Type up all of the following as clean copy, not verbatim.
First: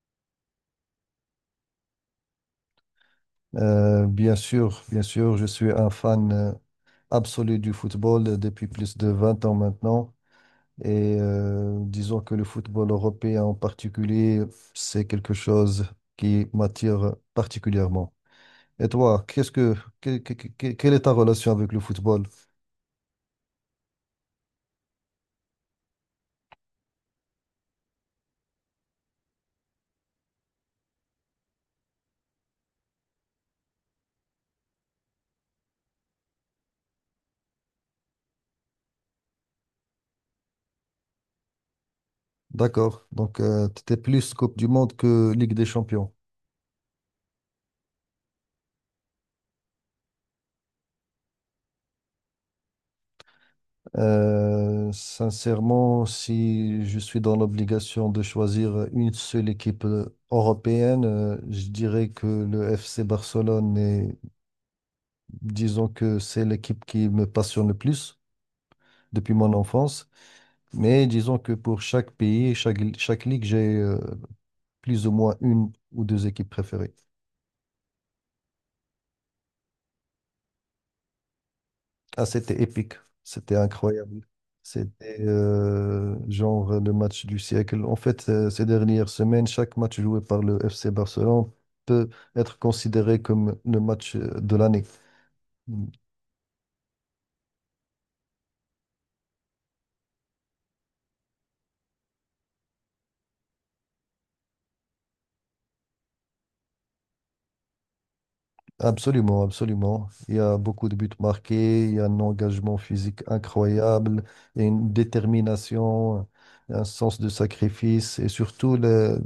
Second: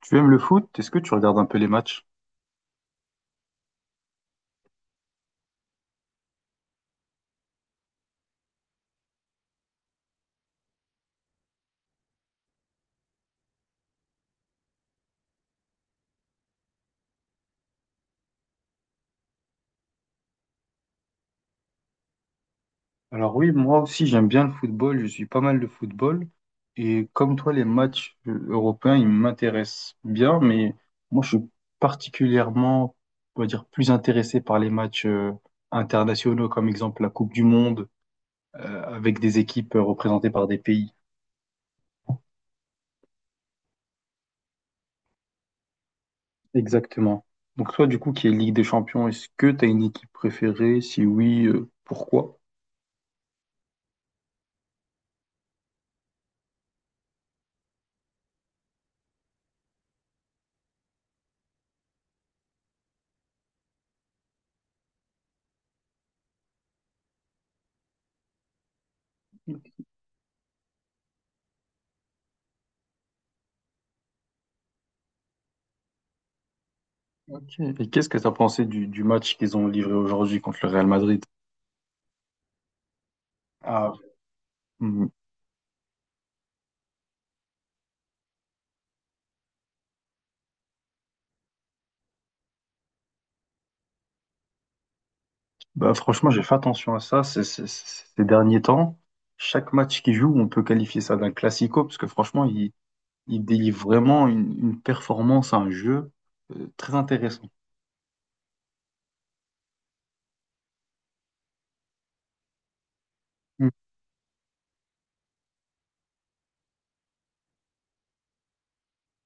Tu aimes le foot? Est-ce que tu regardes un peu les matchs? Bien sûr, bien sûr, je suis un fan absolu du football depuis plus de 20 ans maintenant. Et disons que le football européen en particulier, c'est quelque chose qui m'attire particulièrement. Et toi, qu'est-ce que- quelle est ta relation avec le football? Alors oui, moi aussi j'aime bien le football, je suis pas mal de football et comme toi les matchs européens ils m'intéressent bien mais moi je suis particulièrement on va dire plus intéressé par les matchs internationaux comme exemple la Coupe du Monde avec des équipes représentées par des pays. D'accord, donc tu étais plus Coupe du Monde que Ligue des Champions. Exactement. Donc toi du coup qui est Ligue des Champions, est-ce que tu as une équipe préférée? Si oui, pourquoi? Sincèrement, si je suis dans l'obligation de choisir une seule équipe européenne, je dirais que le FC Barcelone est, disons que c'est l'équipe qui me passionne le plus depuis mon enfance. Mais disons que pour chaque pays, chaque ligue, j'ai plus ou moins une ou deux équipes préférées. Ok. Et qu'est-ce que tu as pensé du match qu'ils ont livré aujourd'hui contre le Real Madrid? Ah, c'était épique. C'était Ah. incroyable. Hmm. C'était genre le match du siècle. En fait, ces dernières semaines, chaque match joué par le FC Barcelone peut être considéré comme le match de l'année. Mm. Bah, franchement, j'ai fait attention à ça ces derniers temps. Chaque match qu'ils jouent, on peut qualifier ça d'un classico, parce que franchement, ils délivrent vraiment une performance, un jeu très intéressant. Absolument, absolument. Il y a beaucoup de buts marqués, il y a un engagement physique Hmm. incroyable, il y a une détermination, un sens de sacrifice et surtout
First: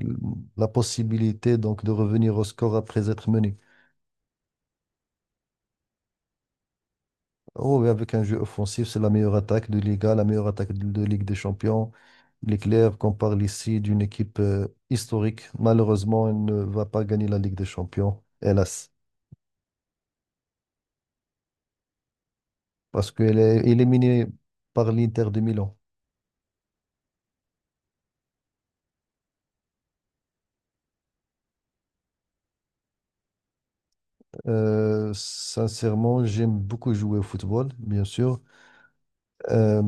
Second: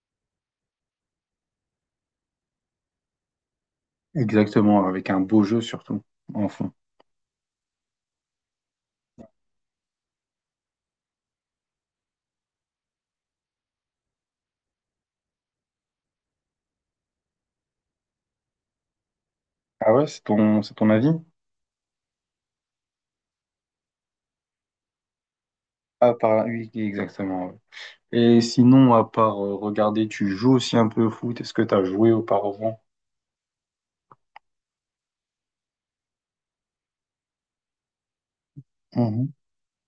la possibilité donc de revenir au score après être mené. Exactement, avec un beau jeu surtout, en fond. Oh, oui, avec un jeu offensif, c'est la meilleure attaque de Liga, la meilleure attaque de Ligue des Champions. Il est clair qu'on parle ici d'une équipe historique. Malheureusement, elle ne va pas gagner la Ligue des Champions, hélas, Ah ouais, c'est ton avis? parce qu'elle est éliminée par l'Inter de Milan. Ah, par... oui, exactement, ouais. Et sinon, à part regarder, tu joues aussi un peu au foot. Est-ce que tu as joué auparavant? Sincèrement, j'aime beaucoup jouer au football, bien sûr. Mhm. Euh,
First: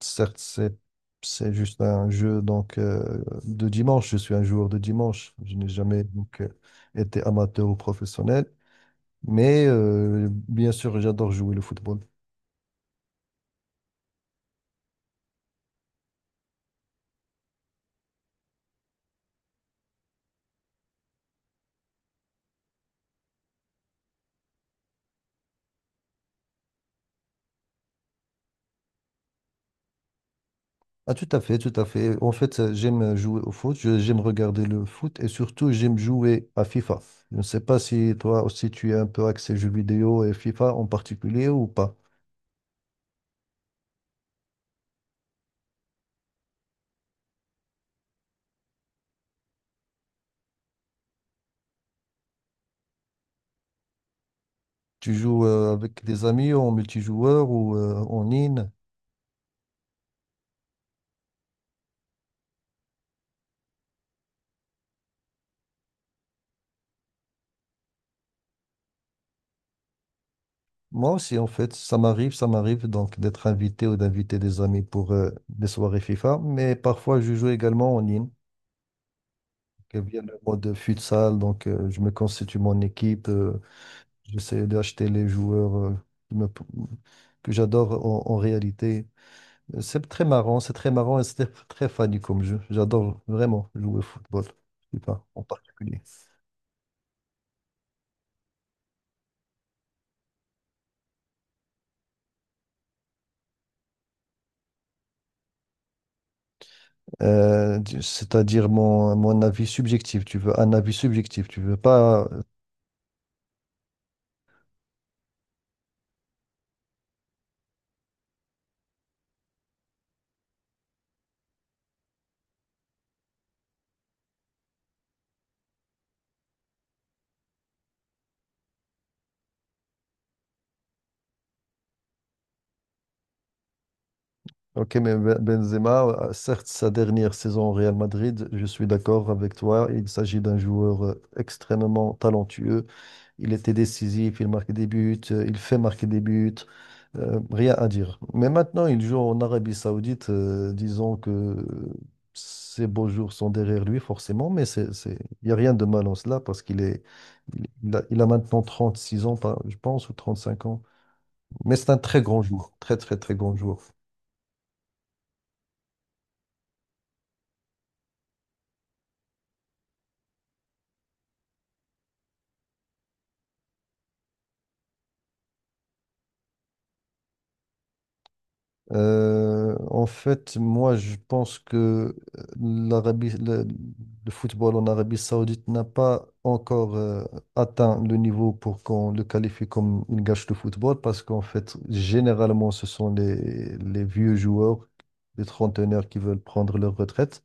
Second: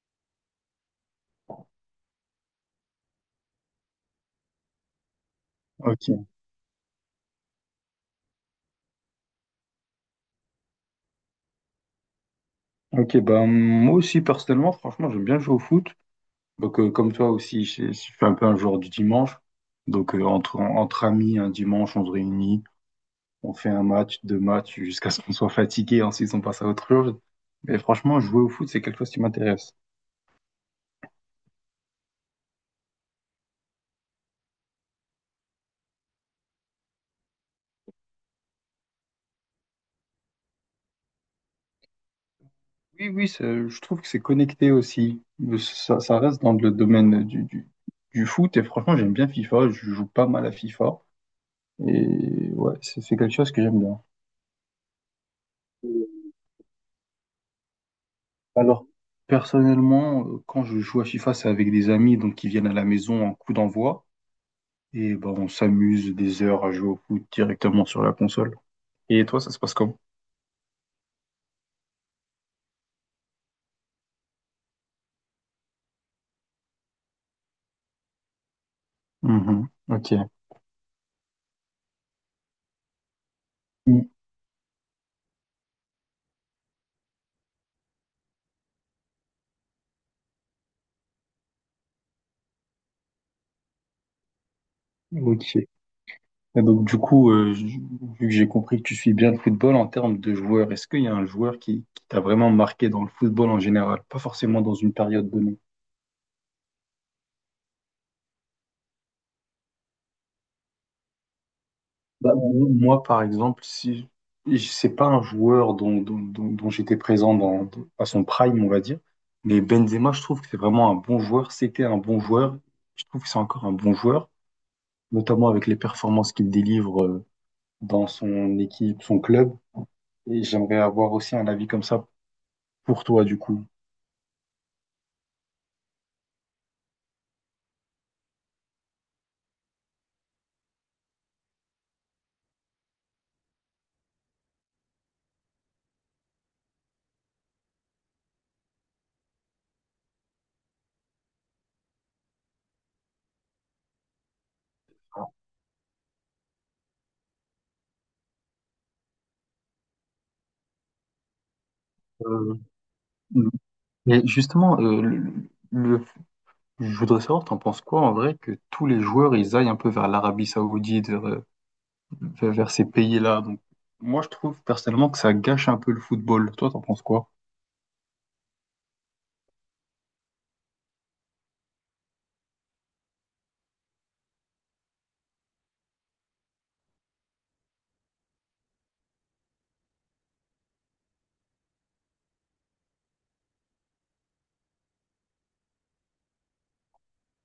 Certes, c'est juste un jeu donc de dimanche. Je suis un joueur de dimanche. Je n'ai jamais Ok. donc été amateur ou professionnel. Mais bien sûr, j'adore jouer le football. Ok, bah, moi aussi, personnellement, franchement, j'aime bien jouer au foot. Donc, comme toi aussi, je suis un peu un joueur du dimanche. Donc, entre amis, un dimanche, on se réunit, on fait un match, deux matchs, jusqu'à ce qu'on soit fatigué. Ensuite, on passe à autre chose. Mais franchement, jouer au foot, c'est quelque chose qui m'intéresse. Ah, tout à fait, tout à fait. En fait, j'aime jouer au foot, j'aime regarder le foot et surtout, j'aime jouer à FIFA. Je ne sais pas si toi aussi tu es un peu axé jeux vidéo et FIFA en particulier ou pas. Oui, oui, c'est- je trouve que c'est connecté aussi. Ça, ça reste dans le domaine du foot. Et franchement, j'aime bien FIFA. Je joue pas mal à FIFA. Et ouais, c'est quelque chose que j'aime bien. Tu joues avec des amis en multijoueur ou en ligne? Alors, personnellement, quand je joue à FIFA, c'est avec des amis donc qui viennent à la maison en coup d'envoi. Et ben, on s'amuse des heures à jouer au foot directement sur la console. Et toi, ça se passe comment? Moi aussi, en fait, ça m'arrive donc d'être invité ou d'inviter des amis pour des soirées FIFA, mais parfois je joue également en ligne, Mhm. que via Ok. le mode futsal, donc je me constitue mon équipe. Mm. J'essaie d'acheter les joueurs qui me- que j'adore en réalité. C'est très marrant et c'est très funny comme jeu. J'adore vraiment jouer au football, je sais pas, en Ok. Et particulier. donc, du coup, vu que j'ai compris que tu suis bien le football en termes de joueurs, est-ce qu'il y a un joueur qui t'a vraiment marqué dans le football en général? Pas forcément dans une période donnée. C'est-à-dire mon avis subjectif, tu veux un avis subjectif, tu veux pas. Bah, euh, moi, par exemple, si c'est pas un joueur dont j'étais présent à son prime, on va dire, mais Benzema, je trouve que c'est vraiment un bon joueur. C'était un bon joueur. Je trouve que c'est encore un bon joueur, notamment avec les performances qu'il délivre dans son équipe, son club. Et j'aimerais avoir aussi un avis comme ça pour toi, du coup. Ok, mais Benzema, certes, sa dernière saison au Real Madrid, je suis d'accord avec toi. Il s'agit d'un joueur extrêmement talentueux. Il était décisif, il marquait des buts, il fait marquer des buts. Rien à dire. Mais maintenant, il joue en Arabie Saoudite, disons que ses beaux jours sont derrière lui, forcément, mais il n'y a rien de mal en cela parce qu'il est... il a maintenant 36 ans, je pense, ou 35 ans. Mais c'est un très grand Euh, joueur, très, très, très grand joueur. et justement, le- je voudrais savoir, t'en penses quoi en vrai que tous les joueurs ils aillent un peu vers l'Arabie Saoudite, vers ces pays-là. Donc, moi, je trouve personnellement que ça gâche un peu le football. Toi, t'en penses quoi? En fait, moi, je pense que le football en Arabie Saoudite n'a pas encore atteint le niveau pour qu'on le qualifie comme une gâche de football, parce qu'en fait, généralement, ce sont les vieux joueurs, les trentenaires qui veulent prendre leur retraite.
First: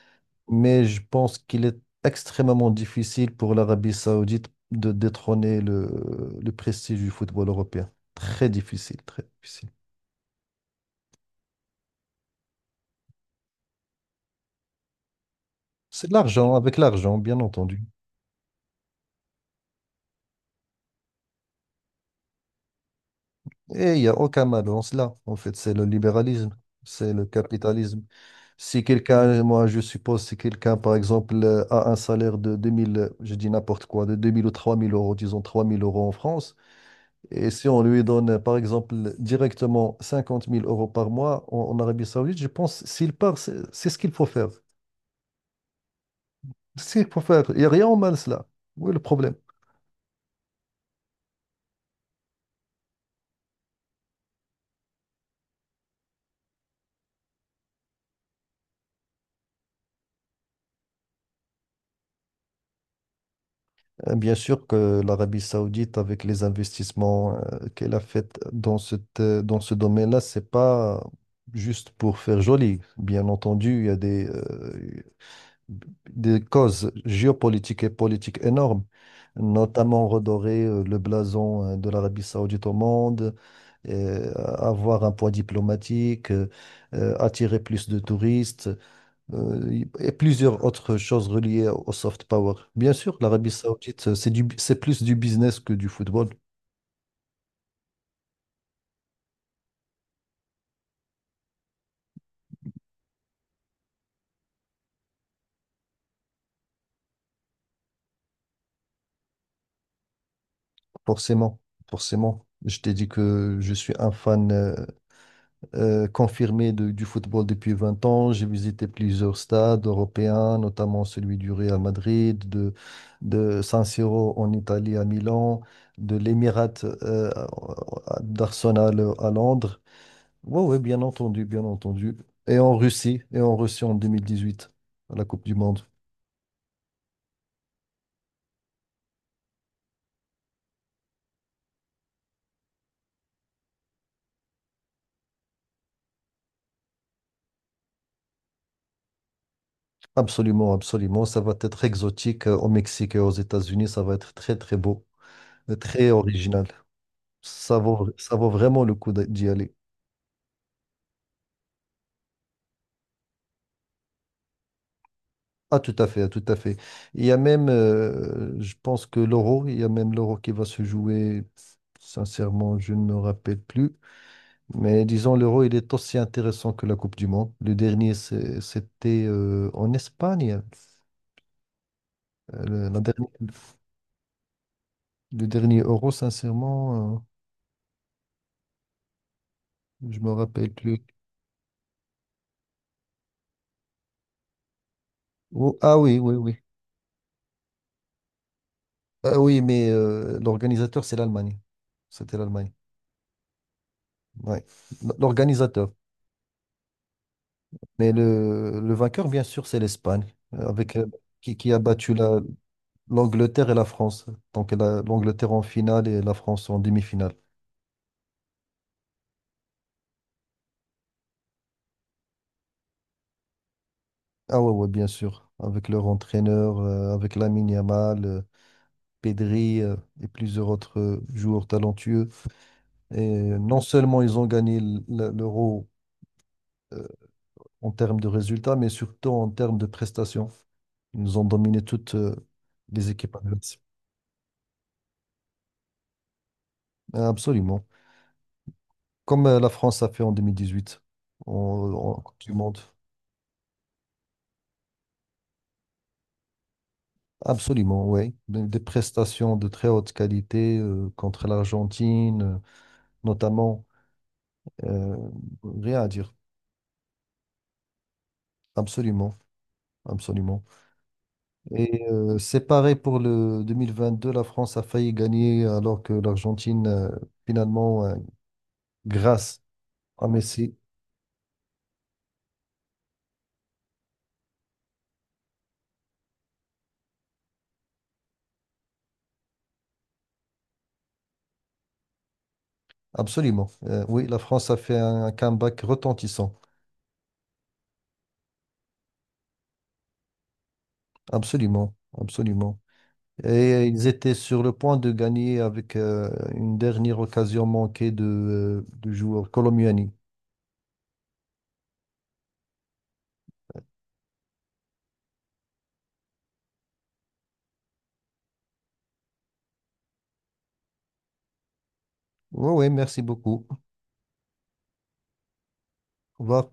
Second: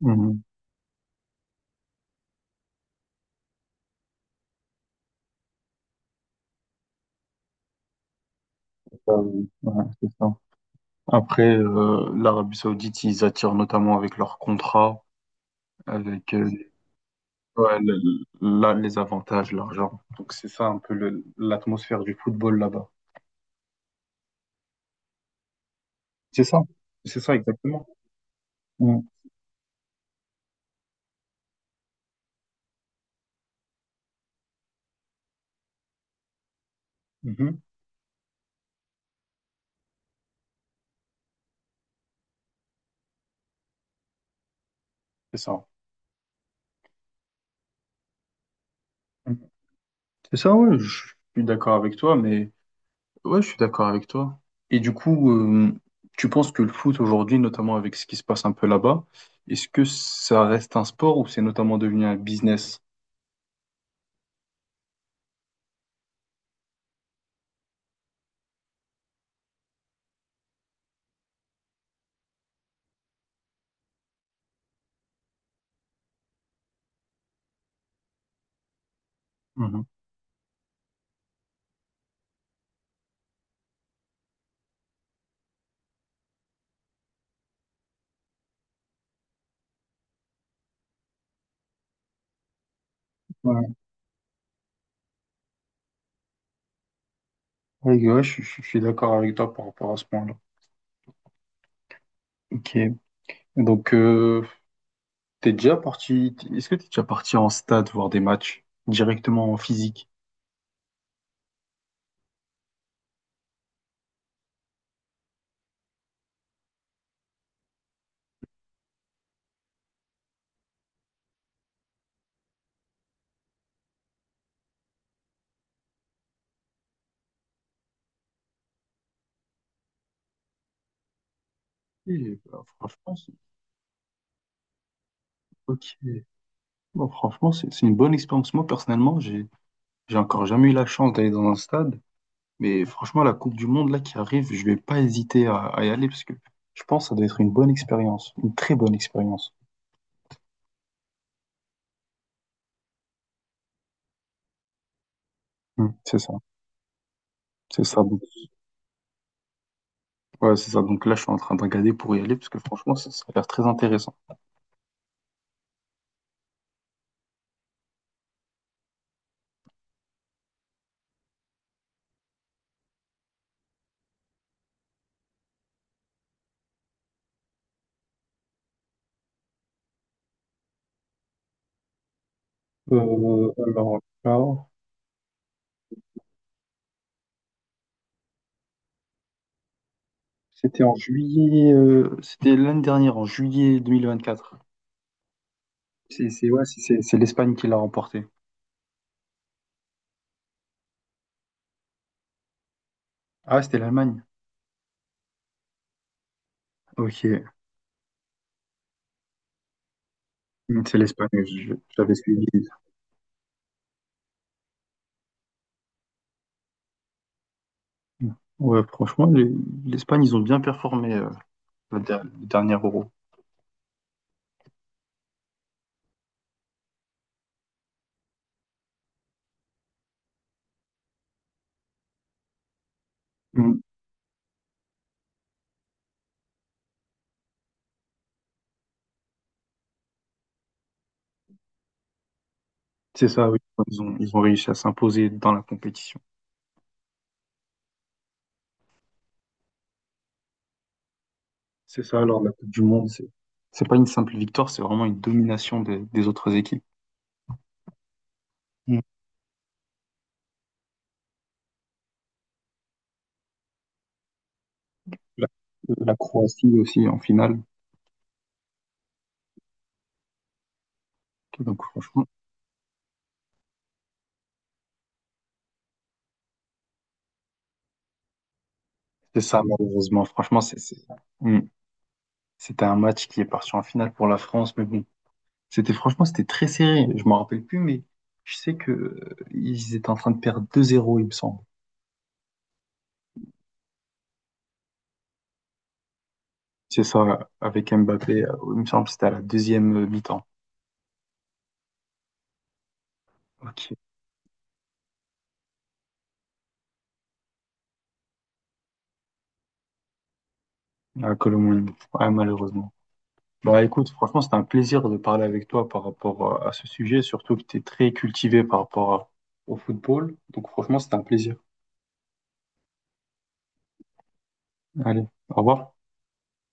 Mhm. Mais je pense qu'il est extrêmement difficile pour l'Arabie Saoudite de détrôner le prestige du football européen. Très difficile, très difficile. Ouais, c'est ça. Après, l'Arabie Saoudite, ils attirent notamment avec leurs contrats, C'est de avec l'argent, avec l'argent, bien ouais, entendu. Les avantages, l'argent. Donc c'est ça un peu l'atmosphère du football là-bas. Et il n'y a aucun mal dans cela. En fait, c'est le C'est libéralisme, ça, c'est c'est le ça exactement. capitalisme. Si Mhm. quelqu'un, moi je suppose, si quelqu'un, par exemple, a un salaire de 2000, je dis n'importe quoi, de 2000 ou 3000 euros, disons 3000 euros en France, et Mhm. si on lui donne, par exemple, directement 50 000 euros par mois en Arabie Saoudite, je pense, s'il part, c'est ce qu'il faut faire. C'est ça. C'est pour faire. Il n'y a rien au mal cela. Où est le problème? Mhm. C'est ça, oui, je suis d'accord avec toi, mais ouais, je suis d'accord avec toi. Et du coup, tu penses que le foot aujourd'hui, notamment avec ce qui se passe un peu là-bas, est-ce que ça reste un sport ou c'est notamment devenu un business? Bien sûr que l'Arabie Saoudite, avec les investissements qu'elle a fait dans dans ce domaine-là, c'est pas juste pour faire joli. Bien entendu, il y a des causes géopolitiques et politiques énormes, Mhm. notamment redorer le blason de l'Arabie Saoudite au monde, avoir un poids diplomatique, attirer plus de touristes, et plusieurs autres choses reliées au soft power. Bien sûr, l'Arabie Ouais, Saoudite, c'est plus du business que du football, ouais, ouais, je suis d'accord avec toi par rapport à ce point-là. Ok. Donc, est-ce que t'es déjà parti en stade voir des matchs directement en physique? forcément, forcément. Je t'ai dit que je suis un fan confirmé du football depuis 20 ans. J'ai visité plusieurs stades européens, notamment celui du Real Madrid, de San Siro en Italie à Milan, de l'Émirat euh, d'Arsenal à Londres. Oui, oui, bien entendu, bien entendu. Et, Et bah, en franchement, Russie, c'est- et en Russie en 2018, à la Coupe du Monde. ok. Bon, franchement, c'est une bonne expérience. Moi, personnellement, j'ai encore jamais eu la chance d'aller dans un stade. Mais franchement, la Coupe du Monde là qui arrive, je vais pas hésiter à y aller parce que je pense que ça doit être une bonne expérience, une très bonne expérience. Absolument, absolument. Ça va être exotique au Mexique et aux États-Unis. Ça va être très, très beau, Hmm, très c'est ça, original. Ça c'est ça. vaut, Donc, ça vaut vraiment le coup d'y aller. ouais, c'est ça. Donc là, je suis en train de regarder pour y aller parce que franchement, ça a l'air très intéressant. Ah, tout à fait, ah, tout à fait. Il y a même, je pense que l'Euro, il y a même l'Euro qui va se jouer. Sincèrement, je ne me rappelle plus. Mais disons, l'Euro, il est aussi intéressant que la Coupe du Monde. Le dernier, c'était en Espagne. Euh, Le, la dernière- Alors là, le dernier Euro, sincèrement, je me rappelle c'était en plus. juillet, c'était l'année dernière, en juillet 2024. Oh, ah oui, oui, oui. Ouais, c'est l'Espagne qui l'a remporté. Ah oui, mais l'organisateur, c'est l'Allemagne. C'était l'Allemagne. Ah, c'était l'Allemagne. Ouais. L'organisateur. Ok. Mais le vainqueur, bien sûr, c'est l'Espagne, euh, Hmm, avec, c'est euh, l'Espagne. qui a battu J'avais suivi. l'Angleterre et la France. Donc l'Angleterre en finale et la France en demi-finale. Hmm. Ouais, franchement, l'Espagne, ils ont bien performé, le dernier Euro. Ah ouais, ouais, bien sûr. Avec leur entraîneur, avec Lamine Yamal, Pedri et plusieurs autres joueurs talentueux. Et Mm. non seulement ils ont gagné l'Euro euh, en termes de résultats, mais surtout en termes de prestations. Ils nous ont dominé toutes les C'est équipes ça, oui. adverses. Ils ont réussi à s'imposer dans la compétition. Absolument. Comme la France a fait en 2018, en, C'est en ça, Coupe alors du la Coupe Monde. du Monde. C'est pas une simple victoire, c'est vraiment une domination des autres équipes. Absolument, oui. Des Mm. prestations de très haute qualité contre l'Argentine, notamment. euh, La, Rien à la dire. Croatie aussi en finale. Absolument. Absolument. Donc franchement, C'est pareil pour le 2022. La France a failli gagner alors que l'Argentine, finalement, c'est grâce ça malheureusement. à Franchement, Messi. C'est- Mm. C'était un match qui est parti en finale pour la France, mais bon, c'était franchement c'était très serré. Je m'en rappelle plus, mais je sais que ils étaient en train de perdre 2-0 il me semble. Absolument. Oui, la France a fait un comeback retentissant. C'est ça, avec Mbappé. Il me semble que c'était à la deuxième mi-temps. Absolument. Absolument. Et Ok. ils étaient sur le point de gagner avec une dernière occasion manquée du joueur Colomiani. Ah, Colomoni. Ah, malheureusement. Bah écoute, franchement, c'était un plaisir de parler avec toi par rapport à ce sujet, surtout que tu es très cultivé par rapport à- au football. Donc franchement, c'était un plaisir. Oui, oui, merci beaucoup. Allez, au revoir. Au revoir.